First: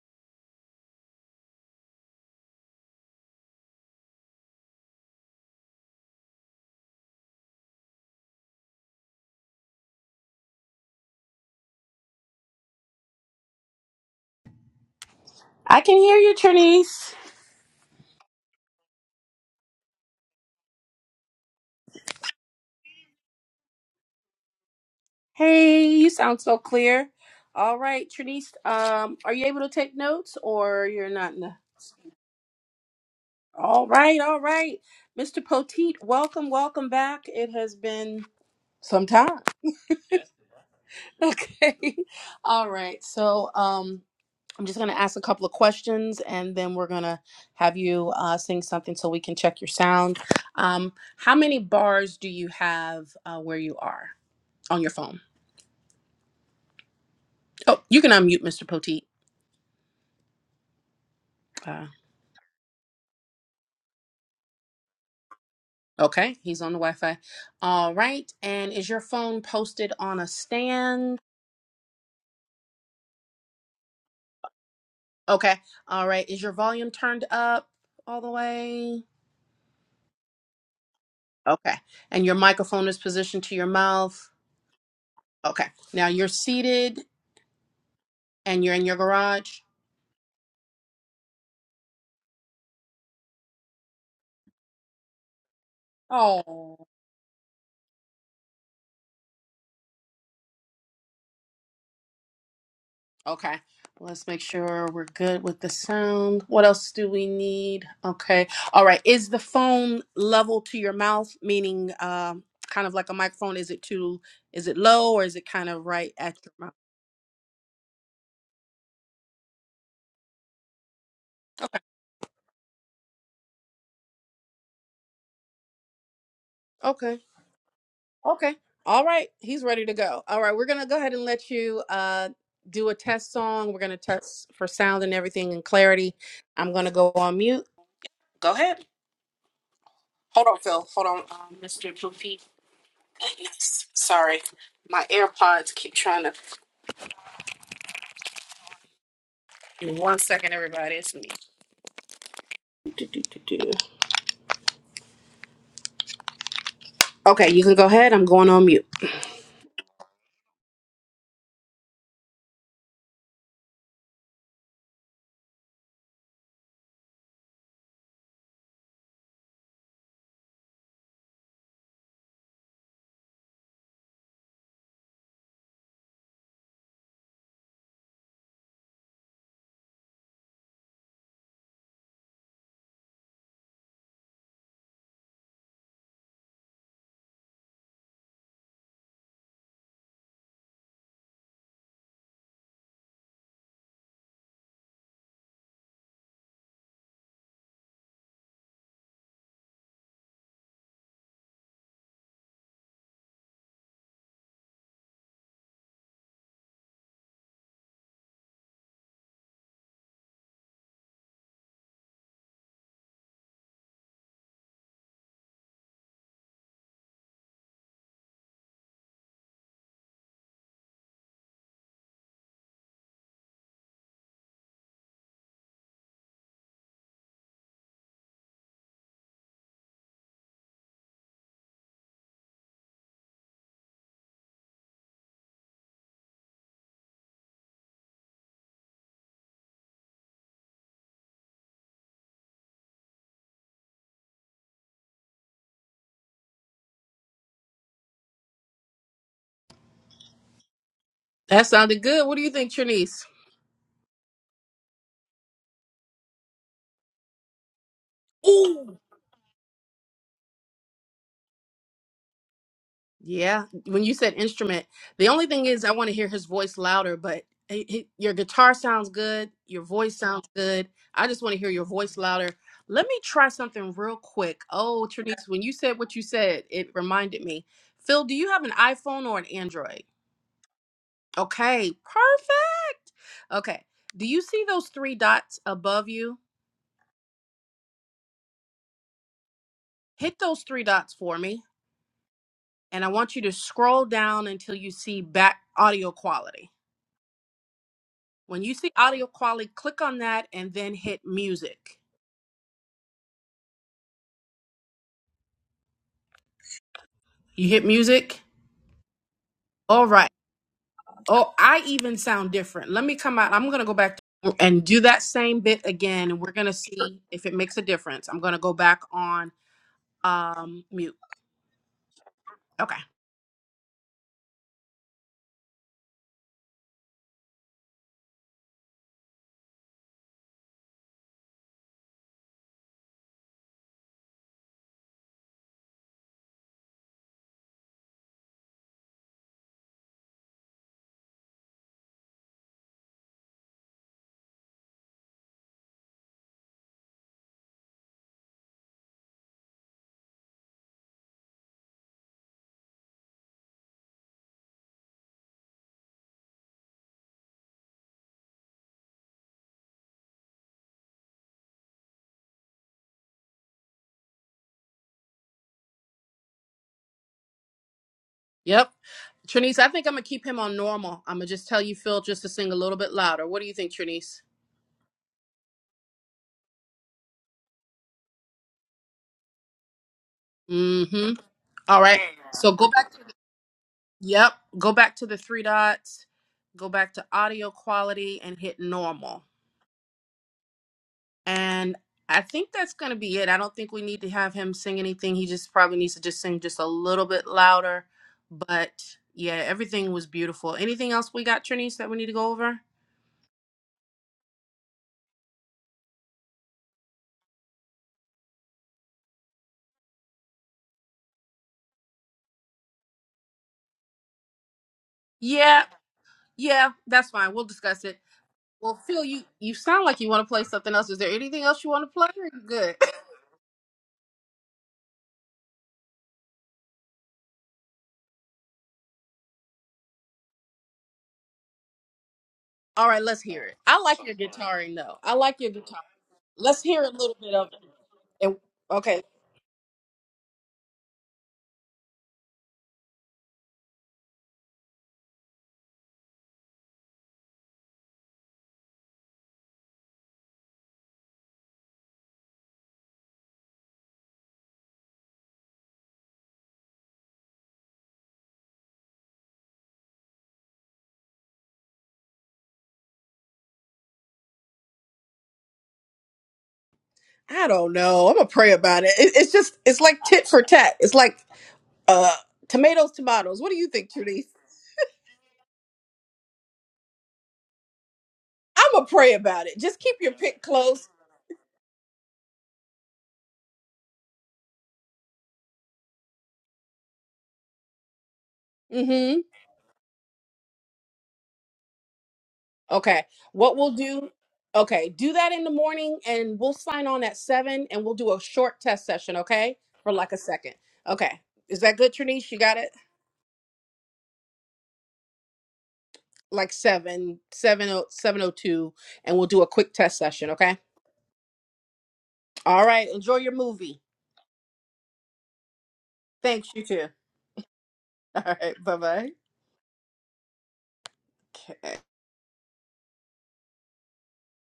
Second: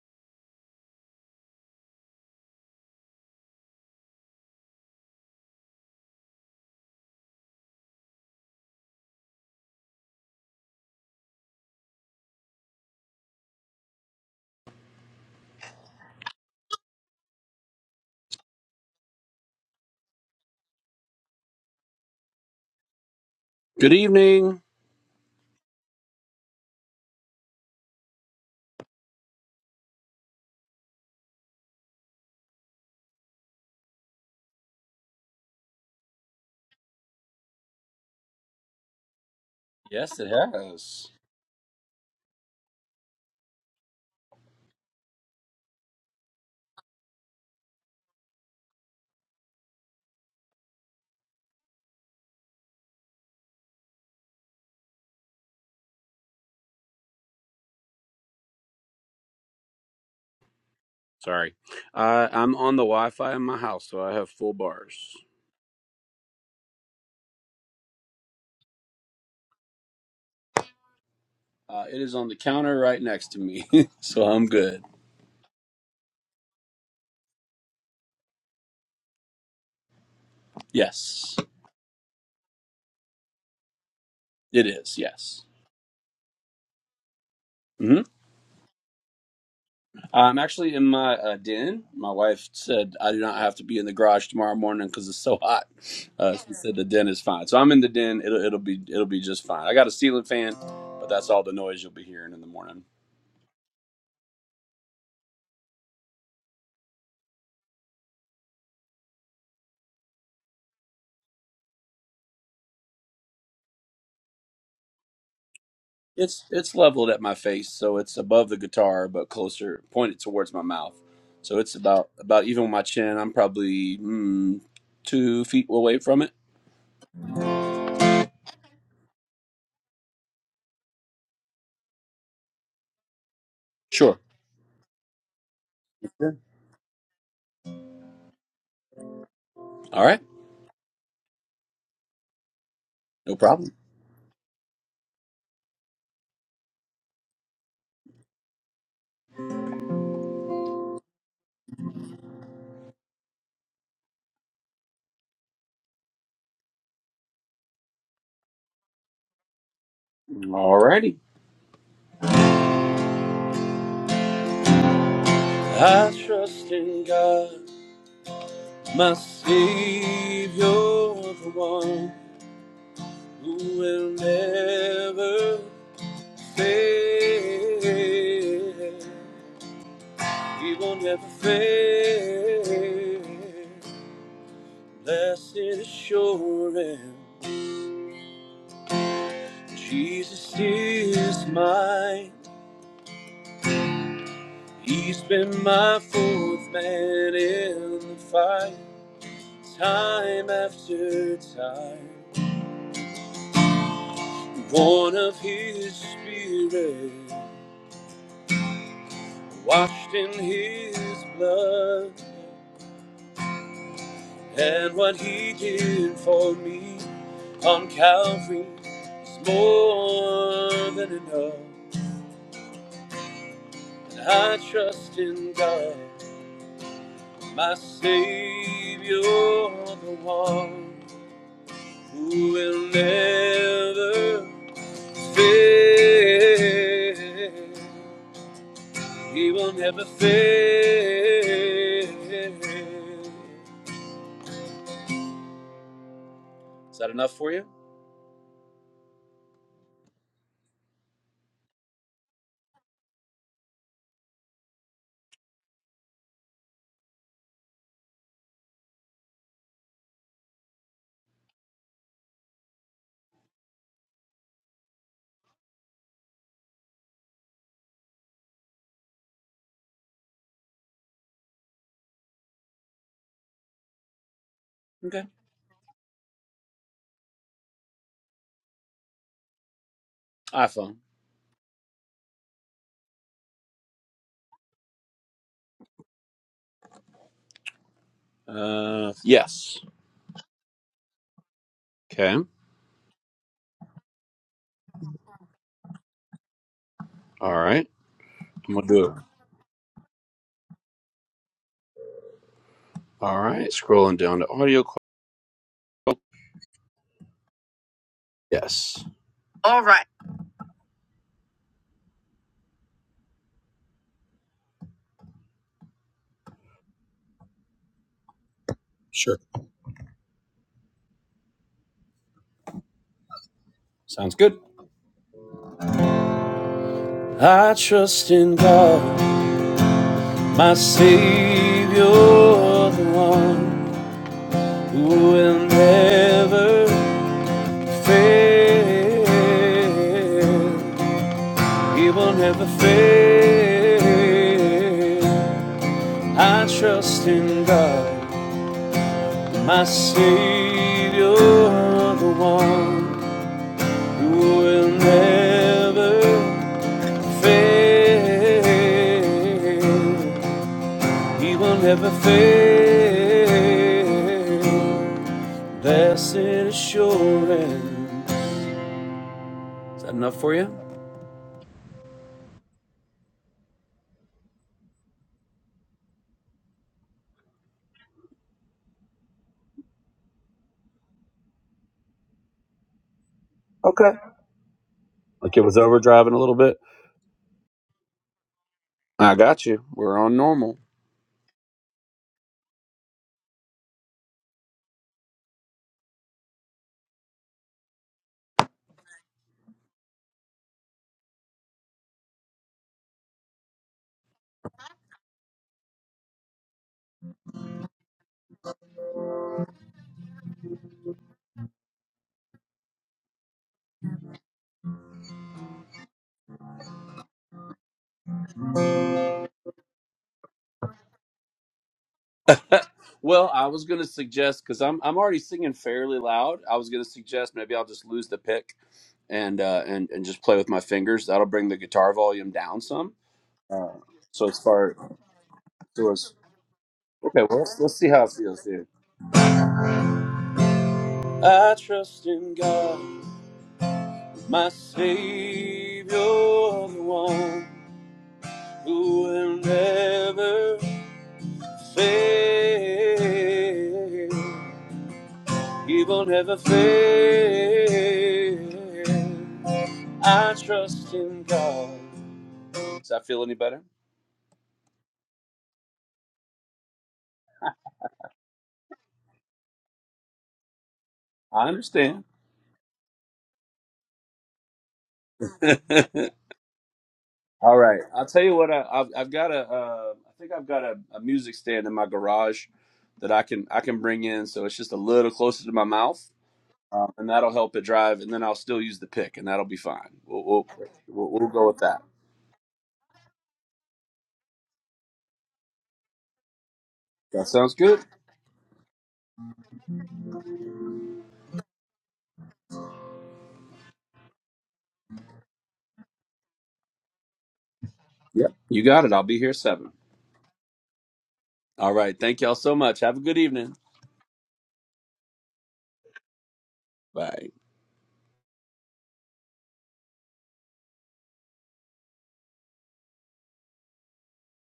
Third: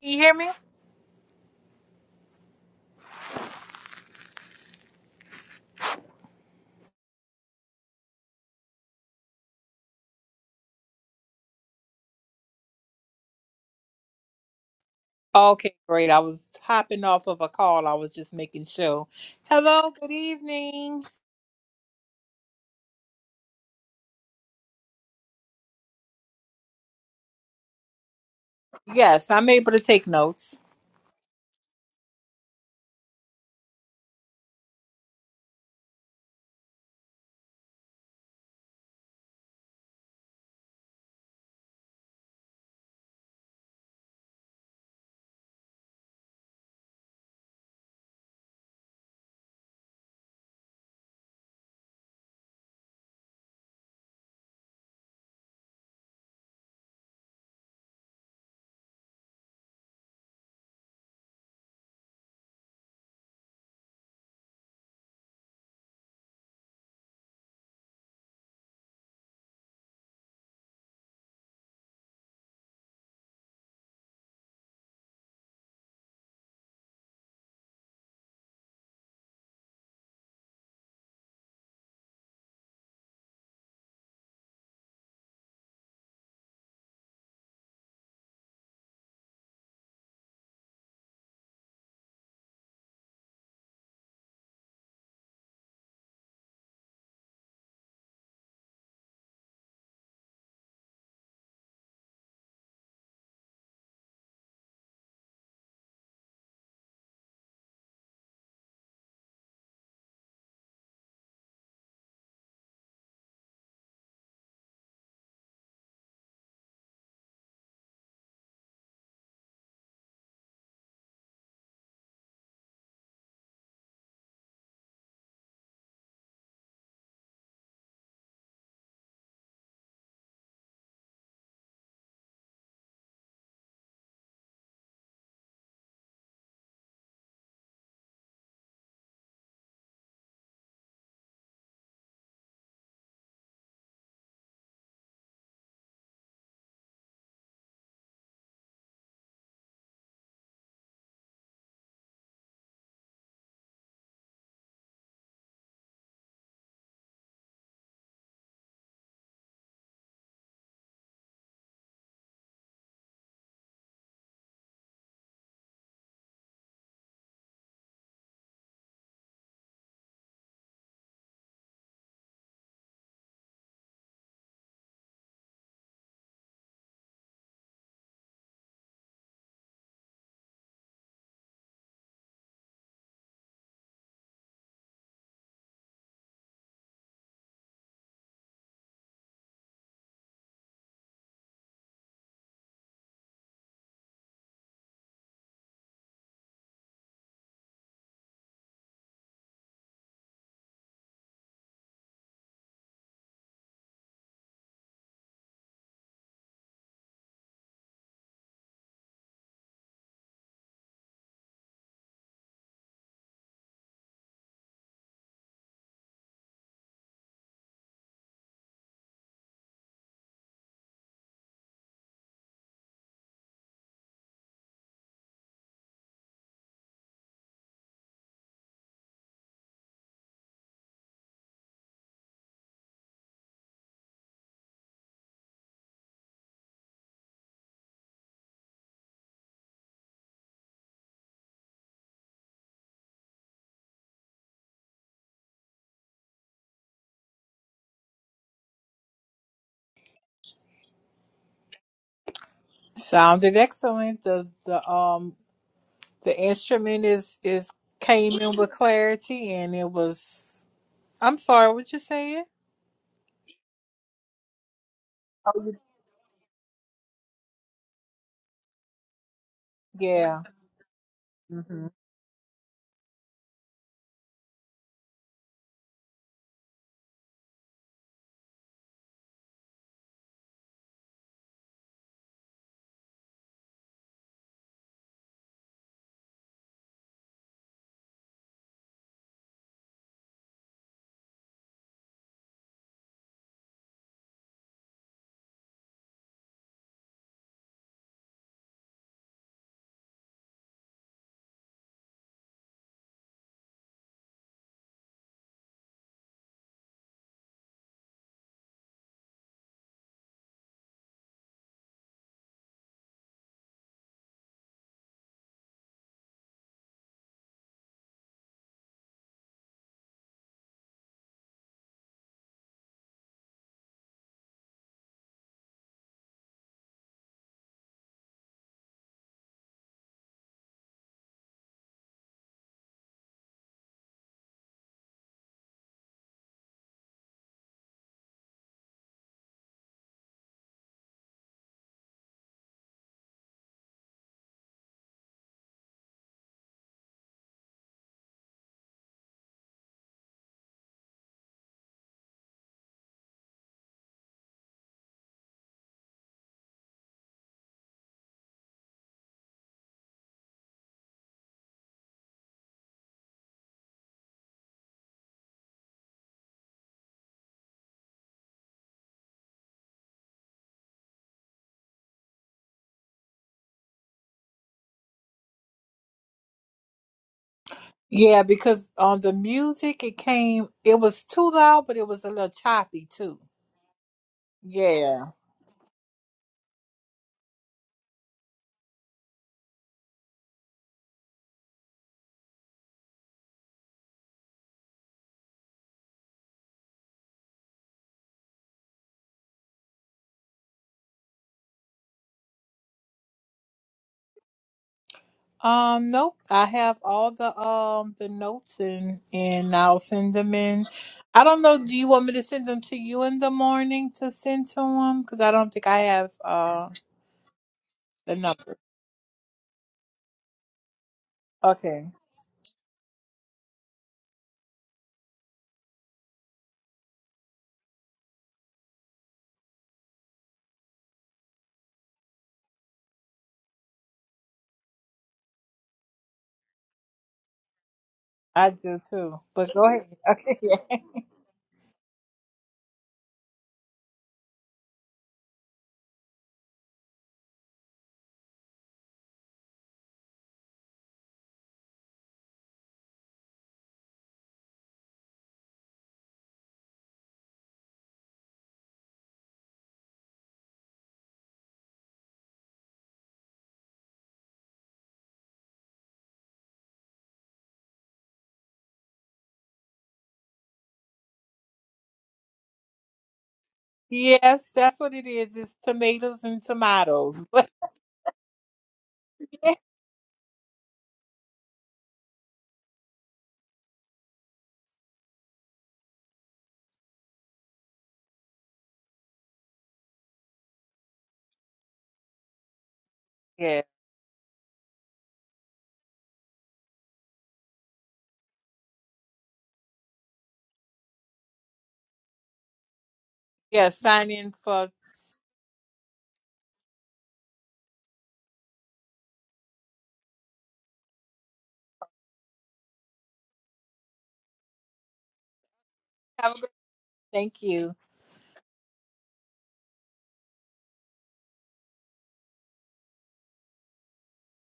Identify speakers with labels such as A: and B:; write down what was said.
A: Can you hear me? Okay,
B: I can
A: great.
B: hear
A: I
B: you,
A: was hopping
B: Trinice.
A: off of a call. I was just making sure. Hello, good evening.
C: Good evening.
B: Hey, you sound so clear. All right, Trinice, um,
A: Yes,
B: are you
A: I'm
B: able to
A: able to
B: take
A: take
B: notes
A: notes.
B: or you're not? In the... All right, all right. Mr. Poteet, welcome, welcome back. It has been some time. Okay. All right. So um, I'm just going to ask a couple of questions and then we're going to have you uh, sing something so we can check your sound. Um, how many bars do you have uh, where you are on your phone? Oh, you can unmute Mr. Poteet.
C: Sorry.
B: Uh,
C: Uh, I'm on the Wi Fi in my house, so I have full bars.
B: okay, he's on the Wi Fi. All right. And is your phone posted on a stand?
C: Uh, it is on the counter right next to me, so I'm good.
B: Okay. All right. Is your volume turned up all the way?
C: Yes,
B: Okay. And your microphone is positioned to your mouth?
C: it is. Yes.
B: Okay. Now you're seated
C: hmm
B: and you're in your garage?
C: I'm actually in my uh, den. My wife said I do not have to be in the garage tomorrow morning because it's so hot. Uh, she said
B: Oh.
C: the den is fine, so I'm in the den. It'll it'll be it'll be just fine. I got a ceiling fan, but that's all the noise you'll be hearing in the morning.
B: Okay, Well, let's make sure we're good with the sound. What else do we need? Okay, all right. Is the phone level to your mouth, meaning um, kind of like a microphone? Is it too? Is it low or is it kind of right at
C: It's
B: your mouth?
C: it's leveled at my face, so it's above the guitar, but closer, pointed towards my mouth. So it's
B: Okay,
C: about about even with my chin. I'm probably mm, two feet away from it.
B: okay, okay. All right, he's ready to go. All right, we're gonna go ahead and let you uh, do a test song. We're gonna
C: Sure.
B: test for sound and everything and clarity.
C: Sure.
B: I'm gonna go on mute. Go ahead.
C: All right.
B: Hold on, Phil. Hold on, um, Mr. Blue
C: No problem.
B: Goodness. Sorry, my AirPods keep trying to. One second, everybody. It's me. Do, do, do, do. Okay, you can go ahead. I'm going on mute.
C: All righty. I trust in God, my Savior, the one who will never fail. He will never fail. Blessed assurance, Jesus is mine. He's been my fourth man in the fight, time after time. Born of His Spirit, washed in His blood, and what He did for me on Calvary is more than enough. I trust in God. my Savior, the one who will never fail. He will never fail. Is that enough for you?
B: That sounded good. What do you think, Trinice?
A: Sounded excellent. The the um the instrument is is came in with
B: Ooh.
A: clarity and it was I'm sorry, what you saying?
B: Yeah, when you said instrument, the only
A: Oh,
B: thing
A: you-
B: is I want to hear his voice louder, but he, he- your guitar sounds good. Your voice
A: yeah.
B: sounds good. I just want to hear your
A: hmm
B: voice louder. Let me try something real quick. Oh,
C: Okay.
B: Trinice, when you said what you said, it reminded me. Phil, do you have an iPhone or an Android?
C: iPhone.
B: Okay, perfect. Okay, do you see those three dots above you?
C: Uh, yes.
B: Hit those three dots for me,
C: Okay.
B: and I want you to scroll down until you see back audio quality.
C: All right.
B: When
C: I'm
B: you
C: gonna
B: see
C: do it.
B: audio quality, click on that and then hit music.
C: All right. Scrolling down to audio.
B: You hit music?
C: Yes. All right.
B: All right. Oh, I even sound different. Let me come out. I'm going to go back and do that same bit again, and we're going to see if it makes a difference. I'm going to go back
C: Sure.
B: on um, mute. Okay.
C: Sounds good. I trust in God. My Savior, the one who will never fail. He will never fail. I trust in God, my Savior, the one who will never fail. He will never fail. Blessed assurance.
B: Yep. Trinice, I
C: Is
B: think
C: that
B: I'm gonna
C: enough
B: keep
C: for
B: him
C: you?
B: on normal. I'm gonna just tell you, Phil, just to sing a little bit louder. What do you think, Trinice?
A: Yeah, because on the music it came it was
B: Mm-hmm.
A: too loud, but
B: All
A: it
B: right.
A: was a little
B: So go
A: choppy
B: back.
A: too.
C: Okay.
B: Yep. Go back
A: Yeah.
B: to the
C: Like it
B: three
C: was
B: dots.
C: overdriving a little bit.
B: Go back to audio quality and hit
C: I
B: normal.
C: got you. We're on normal.
B: And I think that's gonna be it. I don't think we need to have him sing anything. He just probably needs to just sing just a little bit louder. But yeah, everything was beautiful. Anything else we got, Trinice, that we need to go over?
A: Um, nope. I have all the um the notes and and I'll send them in. I don't know. Do you want me to send them to you in the morning to send to them? Because I don't
B: Yeah.
A: think I have uh
B: Yeah. That's fine. We'll discuss it.
A: the number.
B: Well, Phil, you you sound like you want to play something else. Is there anything else you want
A: Okay,
B: to play? Or you good.
C: well, I was going to suggest because I'm I'm already singing fairly loud. I was going to suggest maybe I'll just lose the pick and uh, and and just play with my fingers. That'll bring the guitar volume down
B: All
C: some.
B: right, let's hear it.
C: Uh,
B: I like your
C: so as far
B: guitaring though. I like your guitar.
C: so as
B: Let's hear a little
C: okay,
B: bit
C: well
B: of
C: let's,
B: it.
C: let's see how it
B: And,
C: feels
A: I
C: here.
A: do
B: okay.
A: too. But go ahead. Okay. Yeah.
C: I trust in God. My Savior, the one who will never fail. He will never fail. I trust in God. Does that feel any better?
B: I don't know. I'm gonna pray about it. it. It's just it's like tit for tat. It's like
C: I understand.
B: uh tomatoes, tomatoes. What do you think, Trudy?
A: Yes, that's what it is. It's tomatoes and tomatoes. But
C: All right. I'll tell you what. I,
B: I'm gonna
C: I've, I've
B: pray
C: got a.
B: about it. Just
C: Uh,
B: keep
C: I
B: your
C: think
B: pick
C: I've got a,
B: close.
C: a music stand in my garage that I can I can bring in. So it's just a little closer to my mouth um, and that'll help it drive. And then I'll still use the
B: Mm-hmm.
C: pick, and that'll be fine. We'll we'll, we'll, we'll go with that.
B: Okay. What
A: yeah.
B: we'll do, okay, do that in the morning and we'll sign on at
C: That sounds
B: seven
C: good.
B: and we'll do a short test session, okay? For like a second. Okay. Is that good, Trinice? You got it?
A: Yeah. Sign in for.
B: Like seven, seven oh seven oh
C: Yep, you
B: two,
C: got it. I'll
B: and
C: be
B: we'll
C: here
B: do a
C: seven.
B: quick test session, okay?
C: All right. Thank y'all so
B: All
C: much.
B: right.
C: Have a
B: Enjoy
C: good
B: your
C: evening.
B: movie.
A: Have a
B: Thanks,
A: good.
B: you too.
C: Bye.
A: Thank you.
B: All right, bye bye. Okay.